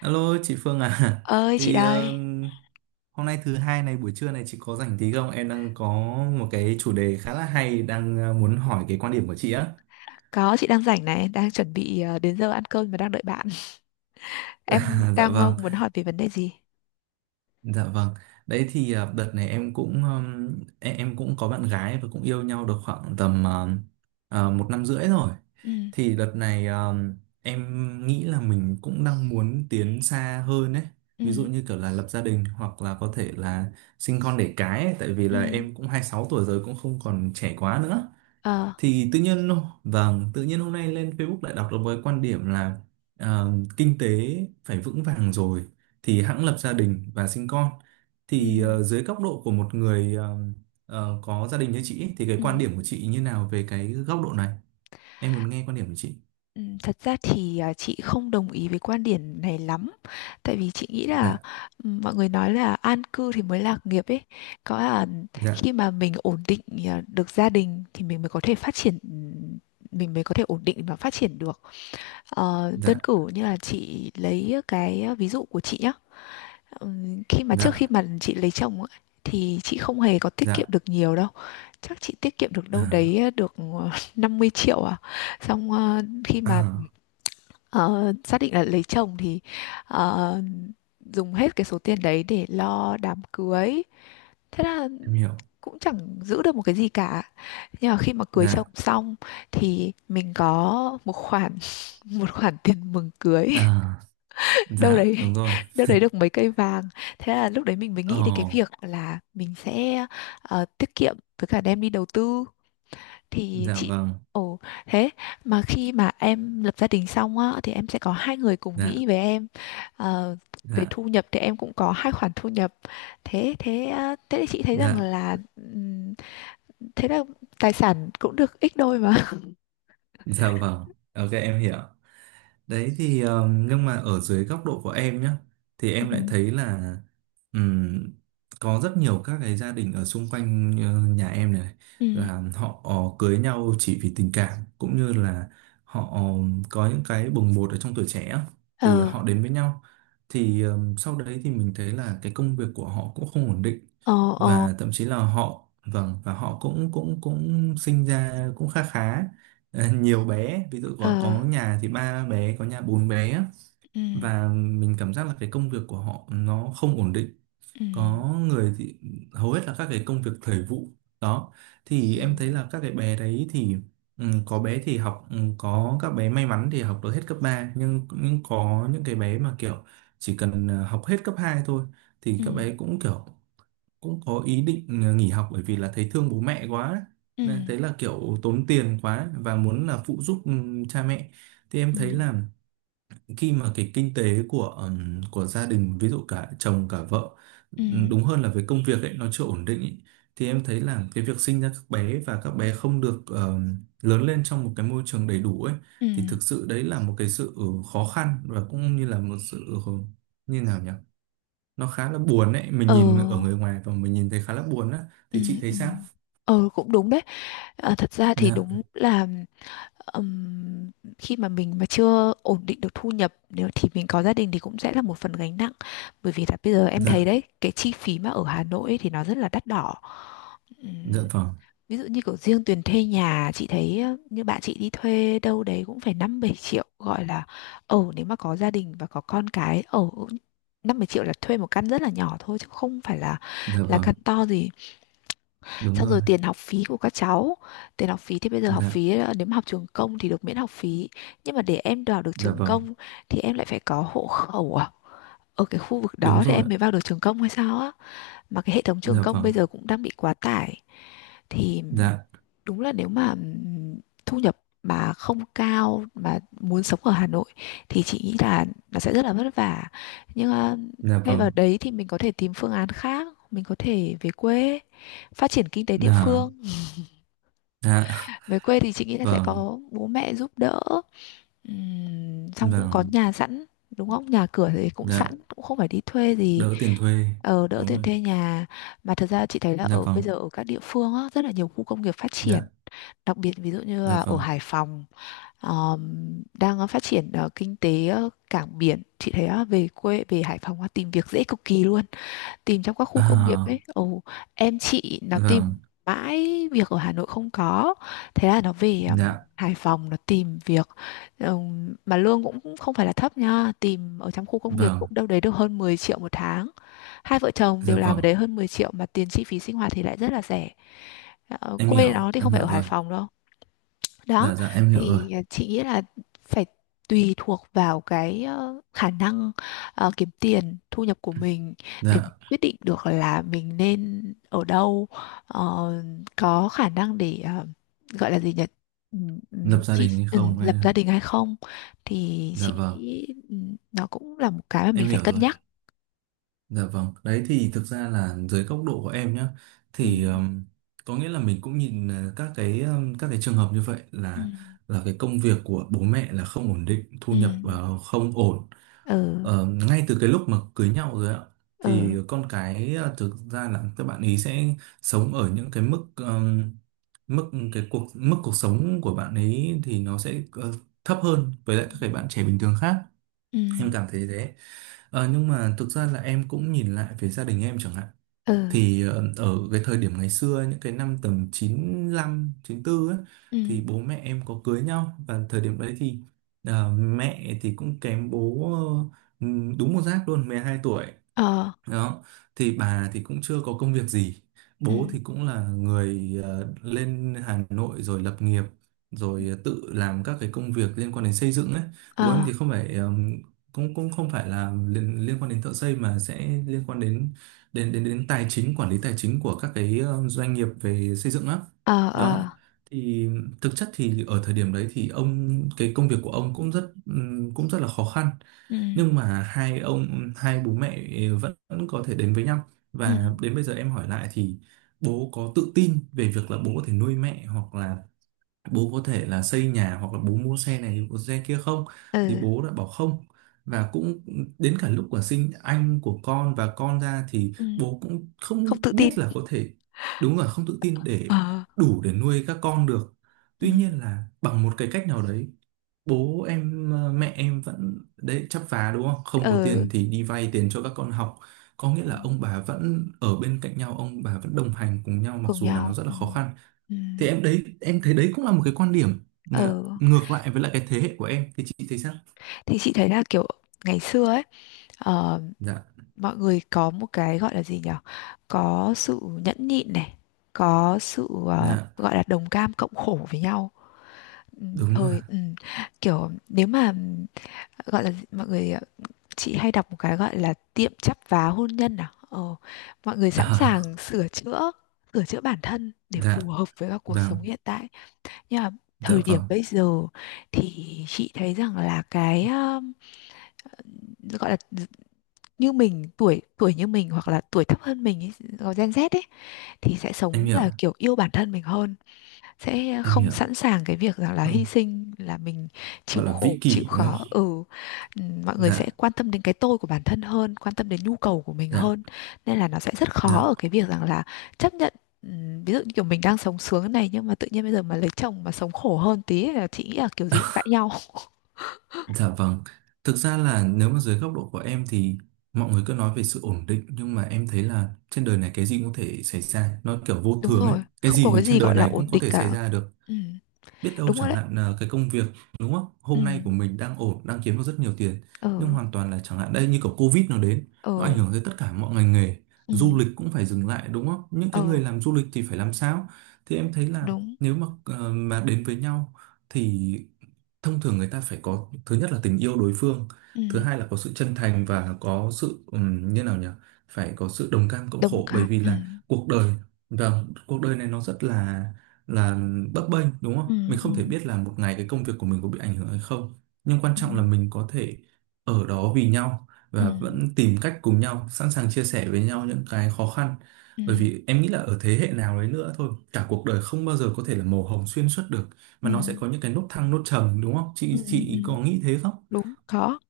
Alo chị Phương à Ơi chị thì ờ, đây. Hôm nay thứ hai này, buổi trưa này chị có rảnh tí không? Em đang có một cái chủ đề khá là hay, đang muốn hỏi cái quan điểm của chị á. Có, chị đang rảnh này, đang chuẩn bị đến giờ ăn cơm mà đang đợi bạn. Em À, dạ đang vâng. muốn hỏi về vấn đề gì? Dạ vâng. Đấy thì à, đợt này em cũng em cũng có bạn gái và cũng yêu nhau được khoảng tầm một năm rưỡi rồi. Ừ, Thì đợt này em nghĩ là mình cũng đang muốn tiến xa hơn ấy. Ví dụ ừ, như kiểu là lập gia đình hoặc là có thể là sinh con đẻ cái ấy. Tại vì ừ, là em cũng 26 tuổi rồi, cũng không còn trẻ quá nữa, ờ, thì tự nhiên, vâng tự nhiên hôm nay lên Facebook lại đọc được với quan điểm là ờ, kinh tế phải vững vàng rồi thì hẵng lập gia đình và sinh con. ừ, Thì dưới góc độ của một người có gia đình như chị ấy, thì cái ừ. quan điểm của chị như nào về cái góc độ này? Em muốn nghe quan điểm của chị. Ừ, thật ra thì chị không đồng ý với quan điểm này lắm. Tại vì chị nghĩ là, Dạ. ừ, mọi người nói là an cư thì mới lạc nghiệp ấy. Có là Dạ. khi mà mình ổn định được gia đình thì mình mới có thể phát triển, mình mới có thể ổn định và phát triển được. Ờ, đơn Dạ. cử như là chị lấy cái ví dụ của chị nhá. Khi mà trước Dạ. khi mà chị lấy chồng ấy, thì chị không hề có tiết kiệm Dạ. được nhiều đâu. Chắc chị tiết kiệm được đâu đấy À. Được 50 triệu à. Xong khi mà À, ờ, xác định là lấy chồng thì ờ, dùng hết cái số tiền đấy để lo đám cưới. Thế là em hiểu. cũng chẳng giữ được một cái gì cả. Nhưng mà khi mà cưới chồng Dạ. xong thì mình có một khoản một khoản tiền mừng cưới, À, đâu dạ đấy đúng rồi. đâu đấy được mấy cây vàng. Thế là lúc đấy mình mới Ồ. nghĩ đến cái việc là mình sẽ tiết kiệm với cả đem đi đầu tư. Thì Dạ chị, vâng. ồ, thế mà khi mà em lập gia đình xong á thì em sẽ có hai người cùng Dạ. nghĩ với em. Ờ, về Dạ. thu nhập thì em cũng có hai khoản thu nhập. Thế thế ờ, thế thì chị thấy rằng Dạ. là, thế là tài sản cũng được ít đôi mà. Dạ vâng. Ok, em hiểu. Đấy thì nhưng mà ở dưới góc độ của em nhá, thì Ừ. em lại thấy là ừm, có rất nhiều các cái gia đình ở xung quanh nhà em này Ừ. là họ cưới nhau chỉ vì tình cảm, cũng như là họ có những cái bồng bột ở trong tuổi trẻ á, thì Ờ. họ đến với nhau. Thì sau đấy thì mình thấy là cái công việc của họ cũng không ổn định, Ờ. Ờ. và thậm chí là họ vâng, và họ cũng cũng cũng sinh ra cũng khá khá. Ờ, nhiều bé, ví dụ Ừ. có Ờ. nhà thì ba bé, có nhà bốn bé á. Ừ, Và mình cảm giác là cái công việc của họ nó không ổn định, ừ, có người thì hầu hết là các cái công việc thời vụ đó. Thì ừ, em thấy là các cái bé đấy thì, ừ, có bé thì học, ừ, có các bé may mắn thì học được hết cấp ba, nhưng có những cái bé mà kiểu chỉ cần học hết cấp 2 thôi thì ừ, các bé cũng kiểu cũng có ý định nghỉ học, bởi vì là thấy thương bố mẹ quá ừ, nên thấy là kiểu tốn tiền quá và muốn là phụ giúp cha mẹ. Thì em ừ, thấy là khi mà cái kinh tế của gia đình, ví dụ cả chồng cả vợ, ừ, đúng hơn là với công việc ấy nó chưa ổn định ấy, thì em thấy là cái việc sinh ra các bé và các bé không được lớn lên trong một cái môi trường đầy đủ ấy ừ, thì thực sự đấy là một cái sự khó khăn, và cũng như là một sự, ừ, như nào nhỉ, nó khá là buồn đấy, mình ờ, nhìn ở người ngoài và mình nhìn thấy khá là buồn á, ừ, thì chị thấy ừ. sao? Ờ, cũng đúng đấy. Ờ, thật ra thì Dạ. đúng là, ừm, khi mà mình mà chưa ổn định được thu nhập nếu thì mình có gia đình thì cũng sẽ là một phần gánh nặng. Bởi vì là bây giờ em thấy Dạ. đấy, cái chi phí mà ở Hà Nội ấy thì nó rất là đắt đỏ. Dạ vâng. Ví dụ như kiểu riêng tiền thuê nhà, chị thấy như bạn chị đi thuê đâu đấy cũng phải 5-7 triệu, gọi là ở nếu mà có gia đình và có con cái ở, 5-7 triệu là thuê một căn rất là nhỏ thôi chứ không phải là Dạ là vâng, căn to gì. đúng Xong rồi. rồi tiền học phí của các cháu. Tiền học phí thì bây giờ học Dạ. phí, nếu mà học trường công thì được miễn học phí. Nhưng mà để em vào được Dạ trường vâng, công thì em lại phải có hộ khẩu à? Ở cái khu vực đúng đó thì rồi. em mới vào được trường công hay sao á? Mà cái hệ thống trường Dạ công vâng. bây giờ cũng đang bị quá tải, thì Dạ. đúng là nếu mà, thu nhập mà không cao mà muốn sống ở Hà Nội thì chị nghĩ là nó sẽ rất là vất vả. Nhưng Dạ thay vào vâng. đấy thì mình có thể tìm phương án khác, mình có thể về quê phát triển kinh tế địa Dạ. phương. Dạ Về quê thì chị nghĩ là sẽ vâng có bố mẹ giúp đỡ. Xong cũng có vâng. nhà sẵn, đúng không, nhà cửa thì cũng sẵn, Dạ, cũng không phải đi thuê gì. đỡ tiền thuê, Đỡ đúng tiền rồi. thuê nhà. Mà thật ra chị thấy là Dạ ở bây vâng. giờ, ở các địa phương á, rất là nhiều khu công nghiệp phát triển. Dạ. Đặc biệt ví dụ như Dạ là ở vâng. Hải Phòng, ờ, đang phát triển kinh tế cảng biển. Chị thấy về quê về Hải Phòng tìm việc dễ cực kỳ luôn. Tìm trong các khu công nghiệp ấy. À, Ồ, em chị nó tìm vâng. mãi việc ở Hà Nội không có, thế là nó về Dạ Hải Phòng nó tìm việc. Mà lương cũng không phải là thấp nha, tìm ở trong khu công nghiệp cũng vâng. đâu đấy được hơn 10 triệu một tháng. Hai vợ chồng Dạ đều làm ở vâng, đấy hơn 10 triệu, mà tiền chi phí sinh hoạt thì lại rất là rẻ. Ờ, em quê nó hiểu, thì em không phải hiểu ở Hải rồi. Phòng đâu. Đó Dạ. Dạ, em hiểu rồi. thì, chị nghĩ là phải tùy thuộc vào cái khả năng kiếm tiền thu nhập của mình, để mình Dạ, quyết định được là mình nên ở đâu, ờ, có khả năng để gọi là gì nhỉ, Ừm, ừm, lập gia chị đình hay không hay. lập gia đình hay không. Thì Dạ chị vâng, nghĩ, nó cũng là một cái mà mình em phải hiểu cân rồi. nhắc. Dạ vâng, đấy thì thực ra là dưới góc độ của em nhá, Ừ, thì có nghĩa là mình cũng nhìn các cái, các cái trường hợp như vậy ừ, là cái công việc của bố mẹ là không ổn định, thu ừ, nhập không ổn. ừ, Ờ, ngay từ cái lúc mà cưới nhau rồi ạ, thì ừ, con cái, thực ra là các bạn ý sẽ sống ở những cái mức mức, cái cuộc mức cuộc sống của bạn ấy thì nó sẽ thấp hơn với lại ừ, các cái bạn trẻ bình thường khác, ừ, em cảm thấy thế. Ờ, nhưng mà thực ra là em cũng nhìn lại về gia đình em chẳng hạn, ừ, thì ở cái thời điểm ngày xưa, những cái năm tầm 95, 94 ấy, ừ, thì bố mẹ em có cưới nhau, và thời điểm đấy thì mẹ thì cũng kém bố ờ, đúng một giáp luôn, 12 tuổi ờ, đó. Thì bà thì cũng chưa có công việc gì, ừ. bố thì cũng là người lên Hà Nội rồi lập nghiệp, rồi tự làm các cái công việc liên quan đến xây dựng ấy. Bố em Ờ, thì không phải cũng cũng không phải là liên, liên quan đến thợ xây, mà sẽ liên quan đến đến tài chính, quản lý tài chính của các cái doanh nghiệp về xây dựng á ờ, đó. ờ, Thì thực chất thì ở thời điểm đấy thì ông, cái công việc của ông cũng rất là khó khăn, ừ, nhưng mà hai ông, hai bố mẹ vẫn có thể đến với nhau. ừ, Và đến bây giờ em hỏi lại thì bố có tự tin về việc là bố có thể nuôi mẹ, hoặc là bố có thể là xây nhà, hoặc là bố mua xe này mua xe kia không, thì ừ, bố đã bảo không. Và cũng đến cả lúc của sinh anh của con và con ra thì ừ. bố cũng Không không tự biết tin. là có thể, đúng là không tự tin để Ờ, đủ để nuôi các con được. ừ, Tuy nhiên là bằng một cái cách nào đấy, bố em, mẹ em vẫn đấy chắp vá đúng không, không có ừ, tiền thì đi vay tiền cho các con học, có nghĩa ừ, là ông bà vẫn ở bên cạnh nhau, ông bà vẫn đồng hành cùng nhau mặc cùng dù là nó nhau, rất là ừ, khó khăn. ừ, Thì em đấy em thấy đấy cũng là một cái quan điểm ừ. ngược lại với lại cái thế hệ của em, thì chị thấy sao? Thì chị thấy là kiểu ngày xưa ấy, ờ, Dạ. mọi người có một cái gọi là gì nhở, có sự nhẫn nhịn này, có sự Dạ, gọi là đồng cam cộng khổ với nhau. Ừ, đúng rồi. thời, ừ, kiểu nếu mà gọi là mọi người, chị hay đọc một cái gọi là tiệm chắp vá hôn nhân à, mọi người sẵn sàng À, sửa chữa, sửa chữa bản thân để dạ phù hợp với các cuộc vâng. sống hiện tại. Nhưng mà Dạ thời điểm vâng, bây giờ, thì chị thấy rằng là cái, gọi là như mình, tuổi tuổi như mình hoặc là tuổi thấp hơn mình ý, gọi Gen Z ấy, thì sẽ em sống hiểu, là kiểu yêu bản thân mình hơn. Sẽ em không hiểu. sẵn sàng cái việc rằng là hy Không, sinh là mình chịu gọi là vĩ khổ chịu kỷ đúng khó, không. ừ. Mọi người sẽ Dạ. quan tâm đến cái tôi của bản thân hơn, quan tâm đến nhu cầu của mình Dạ. hơn, nên là nó sẽ rất khó Dạ. ở cái việc rằng là chấp nhận, ví dụ như kiểu mình đang sống sướng này, nhưng mà tự nhiên bây giờ mà lấy chồng mà sống khổ hơn tí là chị nghĩ là kiểu gì cũng cãi nhau. Dạ vâng, thực ra là nếu mà dưới góc độ của em thì mọi người cứ nói về sự ổn định, nhưng mà em thấy là trên đời này cái gì cũng có thể xảy ra, nó kiểu vô Đúng thường ấy, rồi, cái không gì có thì cái trên gì đời gọi là này ổn cũng có định thể xảy cả. ra được. Ừ. Biết đâu Đúng rồi chẳng đấy. hạn là cái công việc đúng không, Ừ, hôm nay của mình đang ổn, đang kiếm được rất nhiều tiền, ừ, nhưng hoàn toàn là chẳng hạn đây như kiểu Covid nó đến, nó ừ, ảnh hưởng tới tất cả mọi ngành nghề, ừ, du lịch cũng phải dừng lại đúng không, những cái người ừ. làm du lịch thì phải làm sao? Thì em thấy là Đúng. nếu mà mà đến với nhau thì thông thường người ta phải có, thứ nhất là tình yêu đối phương, Ừ. thứ hai là có sự chân thành và có sự, như nào nhỉ, phải có sự đồng cam cộng Đồng khổ, bởi cảm. vì Ừ, là cuộc đời, vâng cuộc đời này nó rất là bấp bênh đúng không? ừ, Mình ừ, không thể biết là một ngày cái công việc của mình có bị ảnh hưởng hay không. Nhưng quan ừ. trọng là mình có thể ở đó vì nhau Ừ, và vẫn tìm cách cùng nhau, sẵn sàng chia sẻ với nhau những cái khó khăn. ừ, Bởi vì em nghĩ là ở thế hệ nào đấy nữa thôi, cả cuộc đời không bao giờ có thể là màu hồng xuyên suốt được, ừ, mà nó sẽ có những cái nốt thăng nốt trầm đúng không? ừ, Chị ừ. chị có nghĩ thế không? Đúng, khó.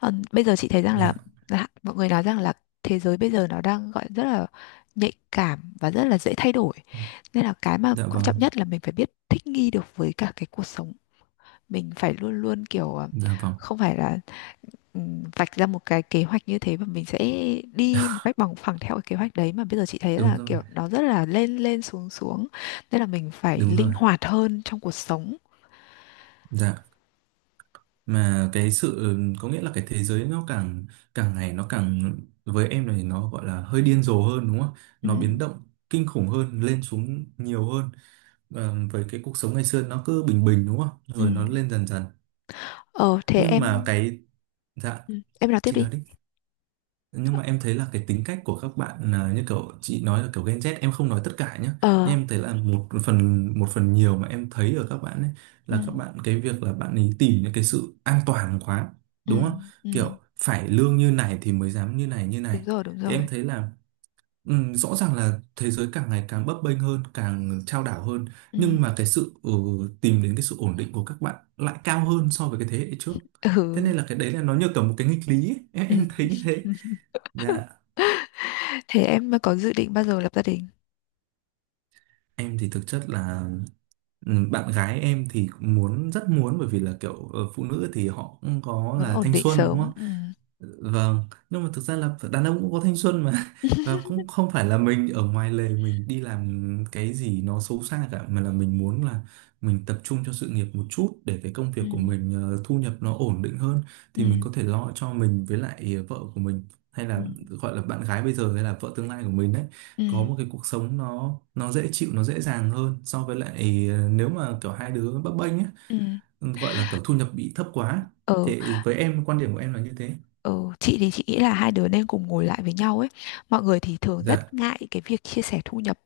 Ờ, bây giờ chị thấy rằng là, Dạ. là mọi người nói rằng là thế giới bây giờ nó đang gọi rất là nhạy cảm và rất là dễ thay đổi. Nên là cái mà Dạ quan trọng vâng. nhất là mình phải biết thích nghi được với cả cái cuộc sống. Mình phải luôn luôn kiểu Dạ vâng. không phải là, vạch ra một cái kế hoạch như thế và mình sẽ đi một cách bằng phẳng theo cái kế hoạch đấy, mà bây giờ chị thấy Đúng là rồi. kiểu nó rất là lên lên xuống xuống. Nên là mình phải Đúng linh rồi. hoạt hơn trong cuộc sống. Dạ. Mà cái sự có nghĩa là cái thế giới nó càng càng ngày nó càng, với em này nó gọi là hơi điên rồ hơn đúng không? Ừ. Nó biến động kinh khủng hơn, lên xuống nhiều hơn. Ờ, với cái cuộc sống ngày xưa nó cứ bình bình đúng không? Ừ. Rồi nó lên dần dần. Ờ, thế Nhưng mà em cái, dạ, ừ, em nói tiếp chị đi. nói đi, nhưng mà em thấy là cái tính cách của các bạn là như kiểu chị nói là kiểu Gen Z, em không nói tất cả nhé, nhưng Ờ, em thấy là một phần, một phần nhiều mà em thấy ở các bạn ấy ừ, là các bạn, cái việc là bạn ấy tìm những cái sự an toàn quá ừ, đúng không, ừ. kiểu phải lương như này thì mới dám như này như Đúng này. rồi, đúng Thì rồi. em thấy là, ừ, rõ ràng là thế giới càng ngày càng bấp bênh hơn, càng chao đảo hơn, Ừ, nhưng mà cái sự, ừ, tìm đến cái sự ổn định của các bạn lại cao hơn so với cái thế hệ trước. ừ, Thế nên là cái đấy là nó như kiểu một cái nghịch lý ấy. Em, ừ. em thấy như thế. Dạ. Thế em có dự định bao giờ lập gia đình? Em thì thực chất là, ừ, bạn gái em thì cũng muốn rất muốn, bởi vì là kiểu phụ nữ thì họ cũng có Muốn là ổn thanh định xuân đúng sớm. không? Ừ. Vâng, nhưng mà thực ra là đàn ông cũng có thanh xuân mà và cũng không phải là mình ở ngoài lề mình đi làm cái gì nó xấu xa cả, mà là mình muốn là mình tập trung cho sự nghiệp một chút để cái công việc Ừ, của mình thu nhập nó ổn định hơn, ừ, thì mình có thể lo cho mình với lại vợ của mình, hay ừ, là gọi là bạn gái bây giờ hay là vợ tương lai của mình đấy, ừ, có một cái cuộc sống nó dễ chịu nó dễ dàng hơn so với lại nếu mà kiểu hai đứa bấp bênh ấy, ừ. gọi là kiểu thu nhập bị thấp quá. Ừ. Thì với em, quan điểm của em là như thế. Ừ, chị thì chị nghĩ là hai đứa nên cùng ngồi lại với nhau ấy. Mọi người thì thường rất Dạ, ngại cái việc chia sẻ thu nhập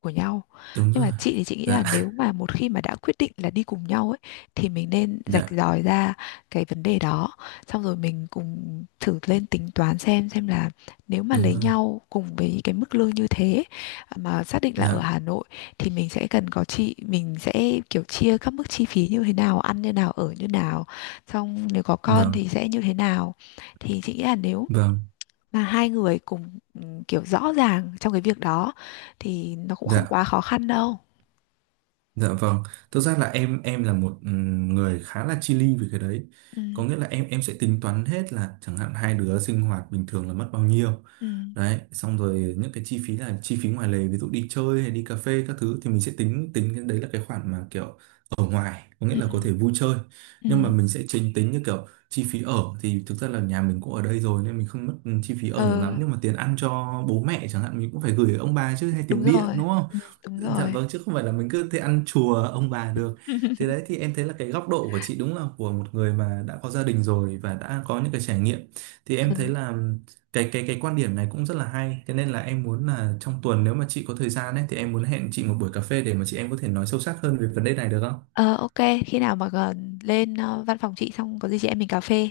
của nhau. đúng Nhưng rồi. mà chị thì chị nghĩ Dạ. là nếu mà một khi mà đã quyết định là đi cùng nhau ấy thì mình nên rạch Dạ, ròi ra cái vấn đề đó. Xong rồi mình cùng thử lên tính toán xem là nếu mà đúng lấy rồi. nhau cùng với cái mức lương như thế, à, mà xác định là ở Dạ Hà Nội thì mình sẽ cần có chị, mình sẽ kiểu chia các mức chi phí như thế nào, ăn như nào, ở như nào. Xong nếu có con thì vâng sẽ như thế nào. Thì chị nghĩ là nếu vâng. mà hai người cùng, ừ, kiểu rõ ràng trong cái việc đó thì nó cũng không Dạ. quá khó khăn đâu. Dạ vâng, thực ra là em là một người khá là chi li về cái đấy. Ừ, Có nghĩa là em sẽ tính toán hết là chẳng hạn hai đứa sinh hoạt bình thường là mất bao nhiêu. ừ, Đấy, xong rồi những cái chi phí là chi phí ngoài lề, ví dụ đi chơi hay đi cà phê các thứ thì mình sẽ tính tính cái đấy là cái khoản mà kiểu ở ngoài, có nghĩa ừ, là có thể vui chơi. ừ. Nhưng mà mình sẽ chính tính như kiểu chi phí ở, thì thực ra là nhà mình cũng ở đây rồi nên mình không mất, ừ, chi phí ở nhiều Ờ, lắm, nhưng mà tiền ăn cho bố mẹ chẳng hạn mình cũng phải gửi ông bà chứ, hay đúng tiền điện rồi. đúng không? Ừ, đúng Dạ rồi. vâng, chứ không phải là mình cứ thế ăn chùa ông bà được. Thế đấy thì em thấy là cái góc độ của chị đúng là của một người mà đã có gia đình rồi và đã có những cái trải nghiệm, thì Ừ. em thấy là cái quan điểm này cũng rất là hay. Thế nên là em muốn là trong tuần nếu mà chị có thời gian ấy thì em muốn hẹn chị một buổi cà phê để mà chị em có thể nói sâu sắc hơn về vấn đề này được không? Ờ, ok, khi nào mà gần lên văn phòng chị xong, có gì chị em mình cà phê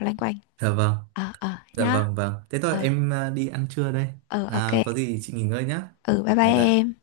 loanh quanh. Dạ vâng. Ờ, ờ, Dạ nhá. vâng vâng. Thế thôi Ờ, em à, đi ăn trưa đây. ờ, ok. À, có gì chị nghỉ ngơi nhá. Ừ, bye bye Dạ dạ. em.